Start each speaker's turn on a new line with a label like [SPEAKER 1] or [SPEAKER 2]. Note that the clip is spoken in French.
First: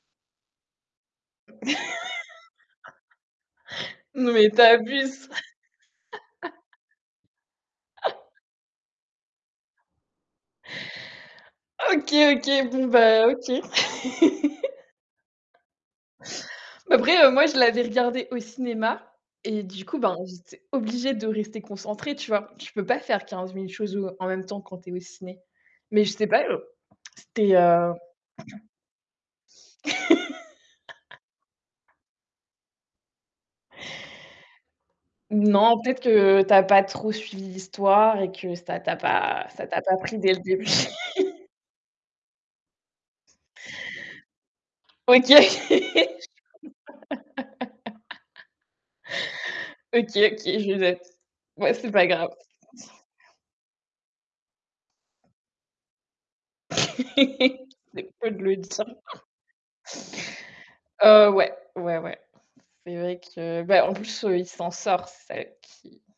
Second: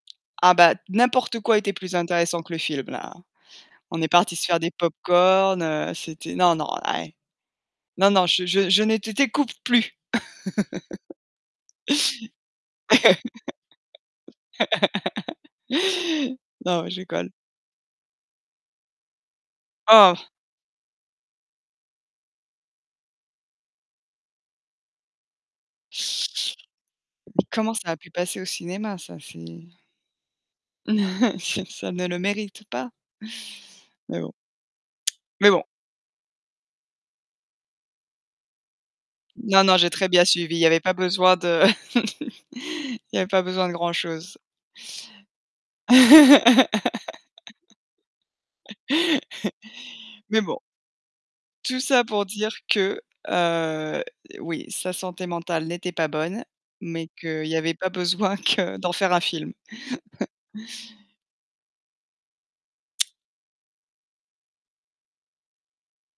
[SPEAKER 1] Ah bah, n'importe quoi était plus intéressant que le film-là, hein. On est
[SPEAKER 2] Non
[SPEAKER 1] partis se
[SPEAKER 2] mais
[SPEAKER 1] faire
[SPEAKER 2] tu
[SPEAKER 1] des
[SPEAKER 2] abuses.
[SPEAKER 1] pop-corn, heu, c'était non, non là, eh! Non, non, je je je ne t'é t'écoute plus.
[SPEAKER 2] OK, OK, bon bah OK.
[SPEAKER 1] Non,
[SPEAKER 2] Bah
[SPEAKER 1] je
[SPEAKER 2] après,
[SPEAKER 1] rigole.
[SPEAKER 2] heu, moi, je l'avais regardé au cinéma et du coup,
[SPEAKER 1] Oh.
[SPEAKER 2] ben, j'étais obligée de rester concentrée, tu vois? Tu peux pas faire 15 000 choses ou en même temps quand tu es au ciné. Mais je sais pas, heu,
[SPEAKER 1] Mais
[SPEAKER 2] c'était,
[SPEAKER 1] comment ça
[SPEAKER 2] heu
[SPEAKER 1] a pu passer au cinéma, ça? C'est c'est ça ne le mérite pas. Mais bon. Mais bon.
[SPEAKER 2] Non, peut-être que tu as pas trop suivi l'histoire et que ça t'a pas
[SPEAKER 1] Non
[SPEAKER 2] ça
[SPEAKER 1] non,
[SPEAKER 2] t'a
[SPEAKER 1] j'ai
[SPEAKER 2] pas
[SPEAKER 1] très
[SPEAKER 2] pris
[SPEAKER 1] bien
[SPEAKER 2] dès le
[SPEAKER 1] suivi, il y
[SPEAKER 2] début.
[SPEAKER 1] avait pas besoin de il y avait pas besoin de grand-chose.
[SPEAKER 2] OK. OK, OK,
[SPEAKER 1] Mais bon.
[SPEAKER 2] je note, ouais,
[SPEAKER 1] Tout
[SPEAKER 2] c'est
[SPEAKER 1] ça
[SPEAKER 2] pas
[SPEAKER 1] pour
[SPEAKER 2] grave.
[SPEAKER 1] dire que, heu, oui, sa santé mentale n'était pas bonne mais qu'il y avait pas
[SPEAKER 2] C'est peu
[SPEAKER 1] besoin
[SPEAKER 2] de le
[SPEAKER 1] que
[SPEAKER 2] dire.
[SPEAKER 1] d'en faire un film.
[SPEAKER 2] Oh ouais, ouais, ouais. C'est vrai que bah en plus, heu, il s'en sort, c'est ça qui